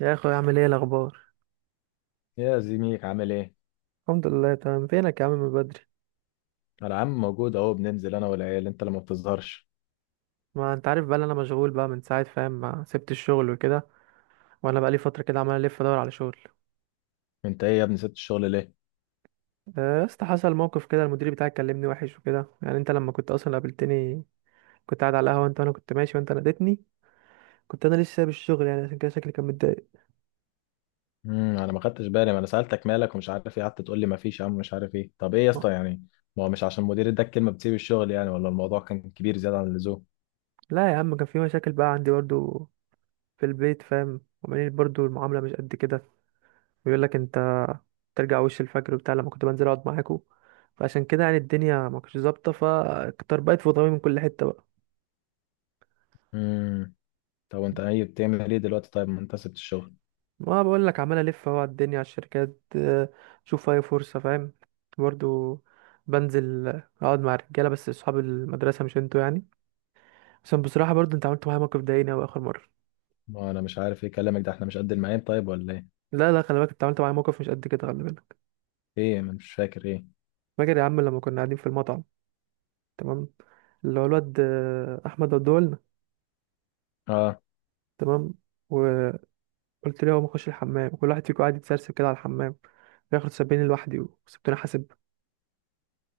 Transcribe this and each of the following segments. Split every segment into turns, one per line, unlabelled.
يا اخوي، عامل ايه الاخبار؟
يا زميك عامل ايه؟
الحمد لله تمام. فينك يا عم من بدري؟
انا عم موجود اهو بننزل انا والعيال، انت اللي ما بتظهرش.
ما انت عارف بقى إن انا مشغول بقى من ساعه، فاهم؟ ما سبت الشغل وكده. وانا بقى لي فتره كده عمال الف ادور على شغل.
انت ايه يا ابني سبت الشغل ليه؟
يا اسطى حصل موقف كده، المدير بتاعي كلمني وحش وكده، يعني انت لما كنت اصلا قابلتني كنت قاعد على القهوه، انت وانا كنت ماشي وانت ناديتني، كنت انا لسه سايب الشغل يعني، عشان كده شكلي كان متضايق.
انا ما خدتش بالي، ما انا سالتك مالك ومش عارف ايه، قعدت تقول لي ما فيش يا عم مش عارف ايه. طب ايه يا اسطى يعني؟ ما هو مش عشان مدير اداك كلمه بتسيب الشغل يعني، ولا الموضوع كان كبير زياده عن اللزوم.
لا يا عم، كان في مشاكل بقى عندي برضو في البيت، فاهم؟ وعمالين برضو المعامله مش قد كده، بيقول لك انت ترجع وش الفجر وبتاع لما كنت بنزل اقعد معاكوا، فعشان كده يعني الدنيا ما كانتش ظابطه، فطربقت في ضمي من كل حته بقى.
امم طب وانت ايه بتعمل ايه دلوقتي طيب، ما انت سبت الشغل.
ما بقول لك عمال الف اهو على الدنيا على الشركات، اشوف اي فرصه، فاهم؟ برضو بنزل، اقعد مع الرجاله، بس اصحاب المدرسه مش انتوا يعني، عشان بصراحه برضو انت عملت معايا موقف ضايقني اوي اخر مره.
ما انا مش عارف ايه كلامك ده، احنا مش قد المعين طيب ولا ايه؟
لا لا، خلي بالك، انت عملت معايا موقف مش قد كده، خلي بالك.
ايه، ما أنا مش فاكر ايه.
فاكر يا عم لما كنا قاعدين في المطعم؟ تمام، اللي هو الواد احمد ودولنا،
اه،
تمام، و قلت ليه هو بخش الحمام وكل واحد فيكم قاعد يتسرسب كده على الحمام، بياخد سبعين لوحدي وسبتوني حاسب.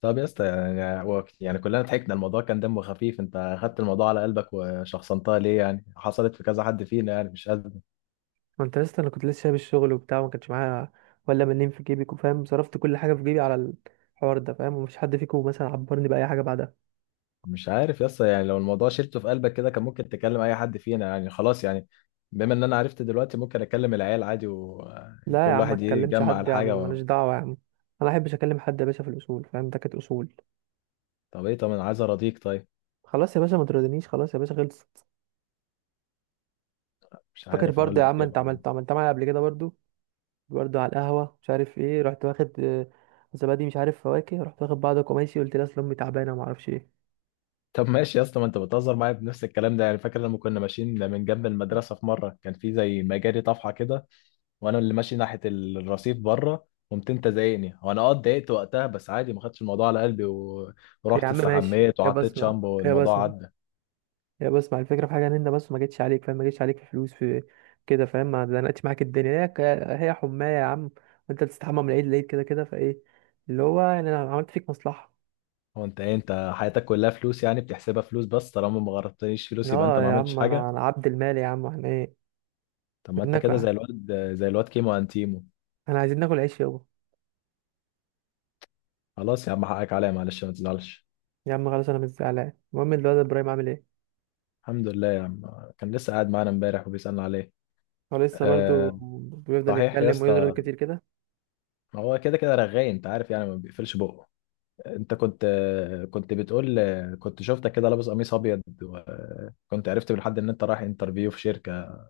طب يا اسطى يعني يعني كلنا ضحكنا، الموضوع كان دمه خفيف، انت خدت الموضوع على قلبك وشخصنتها ليه؟ يعني حصلت في كذا حد فينا يعني، مش قادر.
ما انت لسه، انا كنت لسه شايل الشغل وبتاع وما كانش معايا ولا منين في جيبي، فاهم؟ صرفت كل حاجه في جيبي على الحوار ده، فاهم؟ ومفيش حد فيكم مثلا عبرني باي حاجه بعدها.
مش عارف يا اسطى يعني لو الموضوع شلته في قلبك كده، كان ممكن تكلم اي حد فينا يعني، خلاص يعني. بما ان انا عرفت دلوقتي ممكن اكلم العيال عادي
لا يا
وكل
عم، ما
واحد
تكلمش
يجمع
حد يا عم،
الحاجه
ماليش
و...
دعوه يا عم، انا ما احبش اكلم حد يا باشا، في الاصول، فاهم؟ ده كانت اصول.
طب ايه، طب انا عايز اراضيك طيب.
خلاص يا باشا، ما تردنيش، خلاص يا باشا، خلصت.
مش
فاكر
عارف اقول
برضه يا
لك
عم،
ايه
انت عملت
والله.
عملت معايا قبل كده برضه، برضه على القهوة، مش عارف ايه، رحت واخد زبادي، مش عارف فواكه، رحت واخد بعضك وماشي، قلت لها اصل امي تعبانة وما اعرفش ايه.
طب ماشي يا اسطى، ما انت بتهزر معايا بنفس الكلام ده يعني. فاكر لما كنا ماشيين من جنب المدرسه، في مره كان في زي مجاري طفحه كده، وانا اللي ماشي ناحيه الرصيف بره، قمت انت زايقني، وانا اه اتضايقت وقتها بس عادي ما خدتش الموضوع على قلبي و...
يا
ورحت
عم ماشي،
استحميت
يا
وحطيت
بسمع،
شامبو
يا
والموضوع
بسمع،
عدى.
يا بسمع، الفكرة في حاجة، ان انت بس ما جيتش عليك، فاهم؟ ما جيتش عليك في فلوس في كده، فاهم؟ ما زنقتش معاك الدنيا، هي هي حماية يا عم. وانت بتستحمى من العيد للعيد كده كده، فايه اللي هو يعني انا عملت فيك مصلحة؟
هو انت ايه، انت حياتك كلها فلوس يعني؟ بتحسبها فلوس بس، طالما ما غرضتنيش فلوس يبقى انت
اه
ما
يا
عملتش
عم،
حاجه.
انا عبد المال يا عم، احنا ايه،
طب ما
بدنا
انت
ناكل،
كده زي الواد، زي الواد كيمو انتيمو.
احنا عايزين ناكل عيش يابا.
خلاص يا عم، حقك عليا، معلش ما تزعلش.
يا عم خلاص، انا مش زعلان. المهم، الواد ابراهيم عامل ايه؟
الحمد لله يا عم، كان لسه قاعد معانا امبارح وبيسألنا عليه.
هو لسه برضو
أه.
بيفضل
صحيح يا
يتكلم ويزرد
اسطى،
كتير كده؟
هو كده كده رغاي انت عارف يعني، ما بيقفلش بقه. انت كنت، كنت شفتك كده لابس قميص ابيض، وكنت عرفت بالحد ان انت رايح انترفيو في شركه.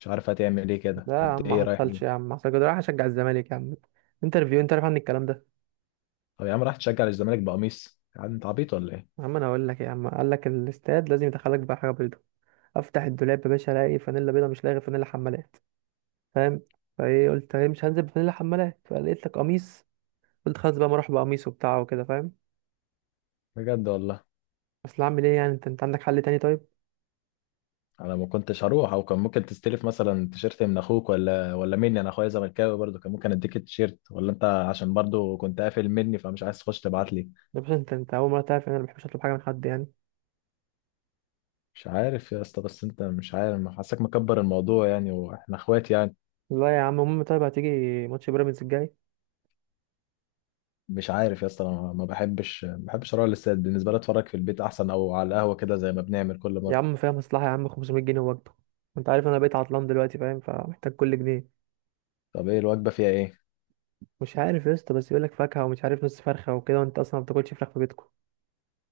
مش عارف هتعمل ايه كده،
لا يا
كنت
عم ما
ايه، رايح
حصلش يا
ايه؟
عم، ما حصلش كده، راح اشجع الزمالك يا عم. انترفيو انت عارف عن الكلام ده؟
طب يا عم رايح تشجع الزمالك بقميص يعني، انت عبيط ولا ايه؟
يا عم انا هقول لك إيه يا عم، قال لك الاستاد لازم يدخلك بقى حاجه بيضه، افتح الدولاب يا باشا الاقي فانيلا بيضه، مش لاقي غير فانيلا حمالات، فاهم؟ فايه، قلت ايه، مش هنزل بفانيلا حمالات، فلقيت لك قميص، قلت خلاص بقى ما اروح بقميص وبتاع وكده، فاهم؟
بجد والله.
اصل اعمل ايه يعني، انت عندك حل تاني طيب؟
انا ما كنتش هروح، او كان ممكن تستلف مثلا تيشيرت من اخوك، ولا مني، انا اخويا زملكاوي برضه، كان ممكن اديك التيشيرت، ولا انت عشان برضه كنت قافل مني فمش عايز تخش تبعت لي.
يا باشا انت اول مره تعرف ان انا ما بحبش اطلب حاجه من حد يعني.
مش عارف يا اسطى، بس انت مش عارف، حاسك مكبر الموضوع يعني، واحنا اخوات يعني.
لا يا عم. المهم، طيب هتيجي ماتش بيراميدز الجاي؟
مش عارف يا اسطى، انا ما بحبش اروح الاستاد، بالنسبه لي اتفرج في البيت احسن، او على القهوه كده زي ما بنعمل كل
يا
مره.
عم فيها مصلحة يا عم، 500 جنيه وجبة. انت عارف انا بقيت عطلان دلوقتي، فاهم؟ فمحتاج كل جنيه.
طب ايه الوجبه فيها ايه؟
مش عارف يا اسطى، بس يقولك فاكهة ومش عارف نص فرخة وكده، وانت اصلا ما بتاكلش فراخ في بيتكم.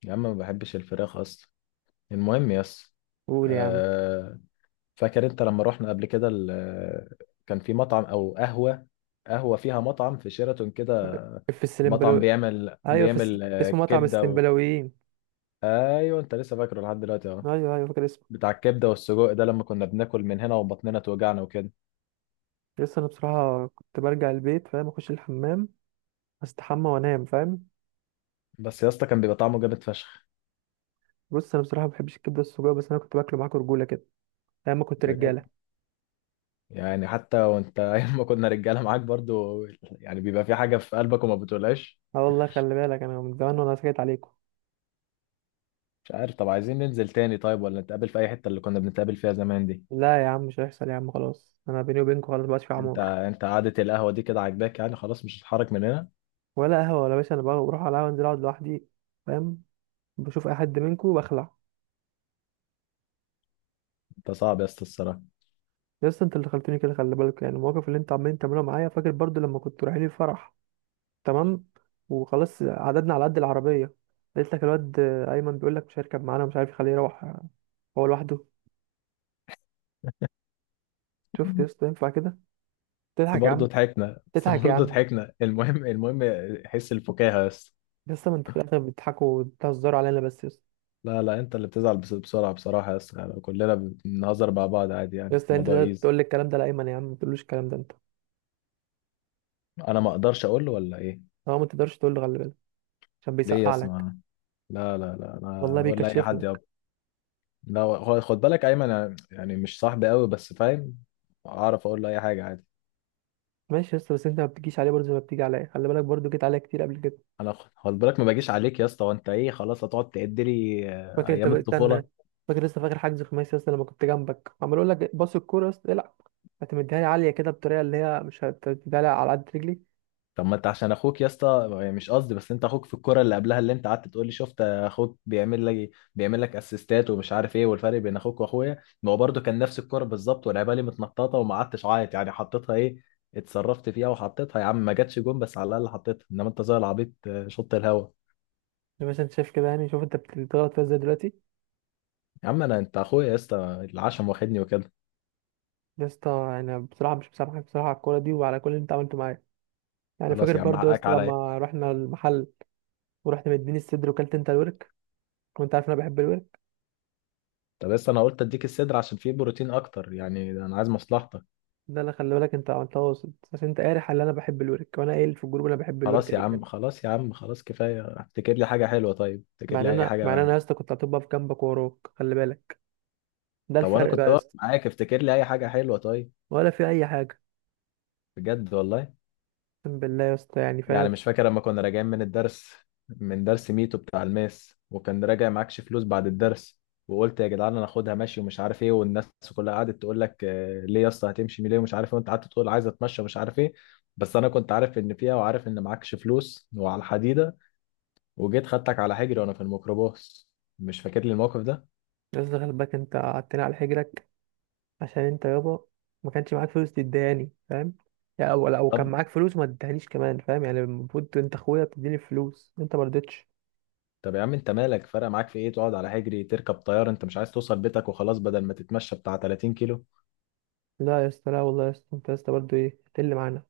يا عم ما بحبش الفراخ اصلا. المهم يا اسطى،
قول يا عم.
آه، فاكر انت لما رحنا قبل كده كان في مطعم او قهوه، قهوه فيها مطعم في شيراتون كده،
في
مطعم
السلمبلو.
بيعمل
ايوه،
بيعمل
اسمه مطعم
كبده و...
السلمبلاويين.
ايوه، انت لسه فاكره لحد دلوقتي اهو.
ايوه ايوه، فاكر اسمه.
بتاع الكبده والسجق ده، لما كنا بناكل من هنا وبطننا توجعنا وكده.
لسه انا بصراحة كنت برجع البيت، فاهم؟ اخش الحمام، استحمى وانام، فاهم؟
بس يا اسطى كان بيبقى طعمه جامد فشخ.
بص، انا بصراحة ما بحبش الكبدة السجق، بس انا كنت باكله معاكم رجولة كده، ايام ما كنت
بجد؟
رجالة.
يعني حتى وانت ايام ما كنا رجاله معاك برضو يعني، بيبقى في حاجه في قلبك وما بتقولهاش.
اه والله، خلي بالك، انا من زمان وانا سكت عليكم.
مش عارف، طب عايزين ننزل تاني طيب، ولا نتقابل في اي حته اللي كنا بنتقابل فيها زمان دي؟
لا يا عم مش هيحصل يا عم، خلاص، انا بيني وبينكم خلاص، مبقاش في عمار.
انت قعده القهوه دي كده عاجباك يعني خلاص، مش هتتحرك من هنا؟
ولا قهوه ولا باشا، انا بقى بروح على القهوه، انزل اقعد لوحدي، فاهم؟ بشوف اي حد منكم بخلع.
انت صعب يا اسطى الصراحه.
يا اسطى انت اللي خلتني كده، خلي بالك، يعني المواقف اللي انت عمالين تعملوها معايا. فاكر برضو لما كنت رايحين الفرح؟ تمام، وخلاص عددنا على قد العربيه، لقيت لك الواد ايمن بيقول لك مش هيركب معانا، ومش عارف يخليه يروح هو لوحده. شفت يا اسطى ينفع كده؟
بس
تضحك يا
برضه
عم،
ضحكنا بس
تضحك يا
برضه
عم.
ضحكنا المهم، المهم حس الفكاهه يا اسطى.
يا اسطى ما انت في الاخر بتضحكوا وبتهزروا علينا بس يا اسطى.
لا لا، انت اللي بتزعل بسرعه بصراحه يا اسطى يعني، كلنا بنهزر مع بعض عادي
يا
يعني،
اسطى انت
الموضوع
ده
ايزي.
تقول لي الكلام ده لايمن؟ يا عم ما تقولوش الكلام ده انت.
انا ما اقدرش اقول له ولا ايه؟
هو ما تقدرش تقول له، خلي بالك، عشان
ليه يا
بيسقع لك،
اسطى؟ لا لا لا، انا
والله
اقول لاي
بيكشف
حد يا.
لك.
لا، هو خد بالك ايمن، أنا يعني مش صاحبي قوي بس فاهم، اعرف اقول له اي حاجه عادي.
ماشي يا اسطى، بس انت ما بتجيش عليه برضه زي ما بتيجي عليا، خلي بالك برضه جيت عليا كتير قبل كده.
انا خد بالك ما باجيش عليك يا اسطى، وانت ايه خلاص هتقعد تعد لي
فاكر انت
ايام الطفوله؟
استنى، فاكر؟ لسه فاكر حجز خماسي يا اسطى، لما كنت جنبك عمال اقول لك باص الكوره يا اسطى، العب، هتمديها لي عاليه كده بطريقه اللي هي مش هتديها لي على قد رجلي.
طب ما انت عشان اخوك يا اسطى يعني، مش قصدي بس انت اخوك في الكوره اللي قبلها، اللي انت قعدت تقول لي شفت اخوك بيعمل لك اسيستات ومش عارف ايه، والفرق بين اخوك واخويا، ما هو برده كان نفس الكوره بالظبط، ولعبها لي متنططه وما قعدتش عيط يعني، حطيتها، ايه اتصرفت فيها وحطيتها يا عم، ما جاتش جون بس على الاقل حطيتها، انما انت زي العبيط شط الهوا.
زي ما انت شايف كده يعني، شوف انت بتغلط فيها ازاي دلوقتي.
يا عم انا، انت اخويا يا اسطى، العشم واخدني وكده.
يا اسطى، انا بصراحه مش مسامحك بصراحه على الكوره دي وعلى كل اللي انت عملته معايا. يعني
خلاص
فاكر
يا عم
برضه يا
حقك
اسطى
عليا.
لما رحنا المحل، ورحت مديني الصدر وكلت انت الورك، وانت عارف إن انا بحب الورك.
طب بس انا قلت اديك الصدر عشان فيه بروتين اكتر يعني، انا عايز مصلحتك.
ده اللي خلي بالك انت عملتها وسط، عشان انت قارح اللي انا بحب الورك، وانا قايل في الجروب انا بحب الورك.
خلاص يا عم، خلاص كفايه، افتكر لي حاجه حلوه طيب، افتكر
مع ان
لي اي
انا مع ان
حاجه.
انا يا اسطى كنت هتبقى في جنبك وراك، خلي بالك، ده
طب وانا
الفرق
كنت
بقى يا
واقف
اسطى.
معاك، افتكر لي اي حاجه حلوه طيب.
ولا في اي حاجه.
بجد والله؟
اقسم بالله يا اسطى، يعني
يعني
فاهم؟
مش فاكر لما كنا راجعين من الدرس، من درس ميتو بتاع الماس، وكان راجع معكش فلوس بعد الدرس، وقلت يا جدعان انا هاخدها ماشي ومش عارف ايه، والناس كلها قعدت تقول لك ليه يا اسطى هتمشي ليه ومش عارف ايه، وانت قعدت تقول عايز اتمشى ومش عارف ايه. بس انا كنت عارف ان فيها، وعارف ان معكش فلوس وعلى الحديده، وجيت خدتك على حجري وانا في الميكروباص. مش فاكر لي الموقف ده؟
يا اسطى خلي بالك، انت قعدتني على حجرك عشان انت يابا ما كانش معاك فلوس تديهاني، فاهم؟ يا او لو كان
طب
معاك فلوس ما تديهانيش كمان، فام، يعني المفروض انت اخويا تديني فلوس، انت ما رضيتش.
طب يا عم انت مالك، فرق معاك في ايه تقعد على حجري، تركب طياره، انت مش عايز توصل بيتك وخلاص بدل ما تتمشى بتاع 30 كيلو.
لا يا اسطى، لا والله يا اسطى، انت يا اسطى برضه ايه تقل معانا،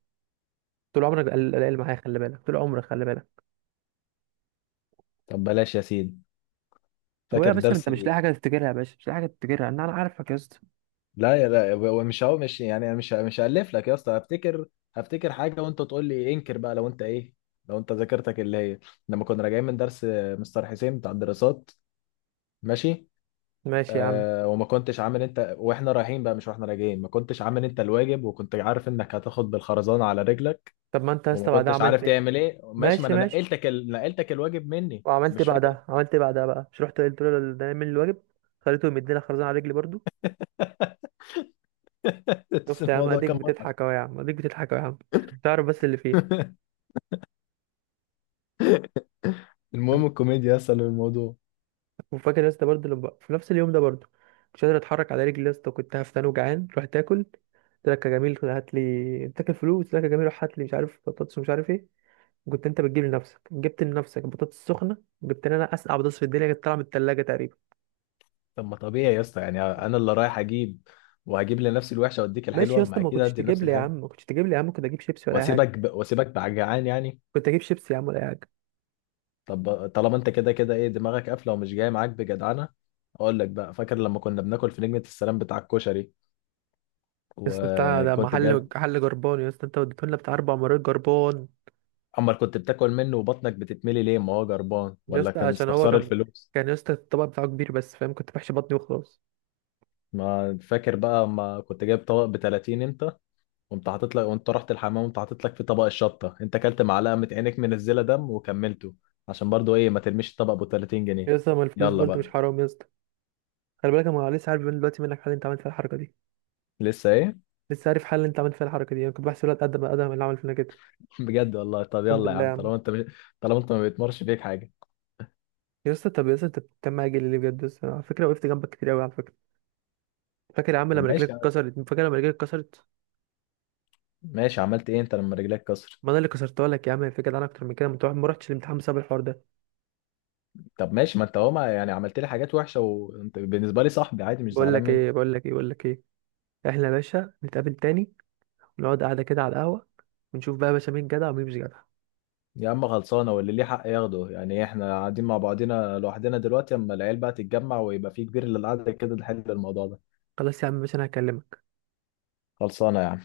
طول عمرك قلقان معايا، خلي بالك، طول عمرك خلي بالك.
طب بلاش يا سيدي.
ويا
فاكر
باشا انت
درس،
مش لاقي حاجه تفتكرها، يا باشا مش لاقي حاجه تفتكرها، انا عارفك يا اسطى.
لا يا لا، هو مش يعني، أنا مش هألف لك يا اسطى، هفتكر حاجة وانت تقول لي انكر بقى، لو انت ايه، لو انت ذاكرتك اللي هي لما كنا راجعين من درس مستر حسين بتاع الدراسات. ماشي.
ماشي يا عم.
آه، وما كنتش عامل انت واحنا رايحين بقى، مش واحنا راجعين، ما كنتش عامل انت الواجب، وكنت عارف انك هتاخد بالخرزانة على رجلك،
طب ما انت يا
وما
اسطى بعدها
كنتش عارف
عملت ايه؟
تعمل ايه ماشي، ما
ماشي
انا
ماشي،
نقلتك نقلتك الواجب مني
وعملت إيه
مش فاكر؟
بعدها؟ عملت إيه بعدها بقى؟ مش رحت قلت له ده نعمل الواجب، خليته يمدينا خرزانة على رجلي برضو.
بس
شفت يا عم
الموضوع
اديك
كان مضحك.
بتضحك اهو يا عم، اديك بتضحك اهو يا عم، عشان تعرف بس اللي فيها.
المهم الكوميديا اصلا الموضوع.
وفاكر يا اسطى برضه لما في نفس اليوم ده برضه، مش قادر اتحرك على رجلي يا اسطى، كنت هفتان وجعان، رحت اكل. قلت لك يا جميل هات لي، انت تاكل فلوس، قلت لك يا جميل روح هات لي مش عارف بطاطس ومش عارف ايه، وكنت انت بتجيب لنفسك، جبت لنفسك بطاطس سخنه، جبت لي انا اسقع بطاطس في الدنيا، كانت طالعه من الثلاجه تقريبا.
طب ما طبيعي يا اسطى يعني، انا اللي رايح اجيب، وهجيب لنفسي الوحشه واديك
ماشي يا
الحلوه،
اسطى،
ما
ما
اكيد
كنتش
هدي
تجيب
لنفسي
لي يا عم،
الحلوه.
ما كنتش تجيب لي يا عم، كنت اجيب شيبسي ولا اي
واسيبك
حاجه،
ب... واسيبك بعجعان يعني؟
كنت اجيب شيبسي يا عم ولا اي حاجه.
طب طالما انت كده كده ايه، دماغك قافله ومش جاي معاك بجدعنه. اقول لك بقى، فاكر لما كنا بناكل في نجمه السلام بتاع الكشري،
يسطا بتاع ده
وكنت
محل
جاب.
محل جربان يا اسطى، انت وديته لنا بتاع اربع مرات جربان.
امال كنت بتاكل منه وبطنك بتتملي ليه، ما هو جربان
يا
ولا
اسطى
كان
عشان هو
استخسار
كان،
الفلوس؟
كان يا اسطى الطبق بتاعه كبير بس، فاهم؟ كنت بحشي بطني وخلاص.
ما فاكر بقى ما كنت جايب طبق ب 30 انت، وانت حاطط لك، وانت رحت الحمام وانت حاطط لك في طبق الشطه، انت اكلت معلقه من عينك منزله دم وكملته، عشان برضو ايه ما ترميش الطبق ب 30 جنيه.
يا اسطى ما الفلوس
يلا
برضه مش
بقى.
حرام يا اسطى؟ خلي بالك انا لسه عارف من دلوقتي منك حل انت عملت فيها الحركه دي.
لسه ايه؟
لسه عارف حل انت عملت فيها الحركه دي، انا كنت بحسب الواد قد ما قدم اللي عمل فينا كده.
بجد والله، طب
اقسم
يلا يا
بالله يا
عم
عم.
طالما انت مش... طالما انت ما بيتمرش فيك حاجه.
يا اسطى طب يا اسطى انت بتتكلم معايا جيلي ليه بجد يا اسطى؟ على فكره وقفت جنبك كتير قوي على فكره. فاكر يا عم لما
طب
رجلك
ماشي يا عم.
اتكسرت؟ فاكر لما رجلك اتكسرت؟
ماشي، عملت ايه انت لما رجلك كسر؟
ما انا اللي كسرتها لك يا عم الفكره، ده انا اكتر من كده، ما رحتش الامتحان بسبب الحوار ده.
طب ماشي، ما انت هو يعني عملت لي حاجات وحشه، وانت بالنسبه لي صاحبي عادي مش
بقول
زعلان
لك
منه.
ايه، بقول لك ايه، بقول لك ايه، احنا يا باشا نتقابل تاني، ونقعد قعدة كده على القهوة، ونشوف بقى يا باشا مين جدع ومين مش جدع.
يا عم خلصانه، واللي ليه حق ياخده، يعني ايه، احنا قاعدين مع بعضينا لوحدنا دلوقتي، اما العيال بقى تتجمع ويبقى في كبير للقعده كده نحل الموضوع ده.
خلاص يا عم باشا، انا هكلمك.
خلصانه يا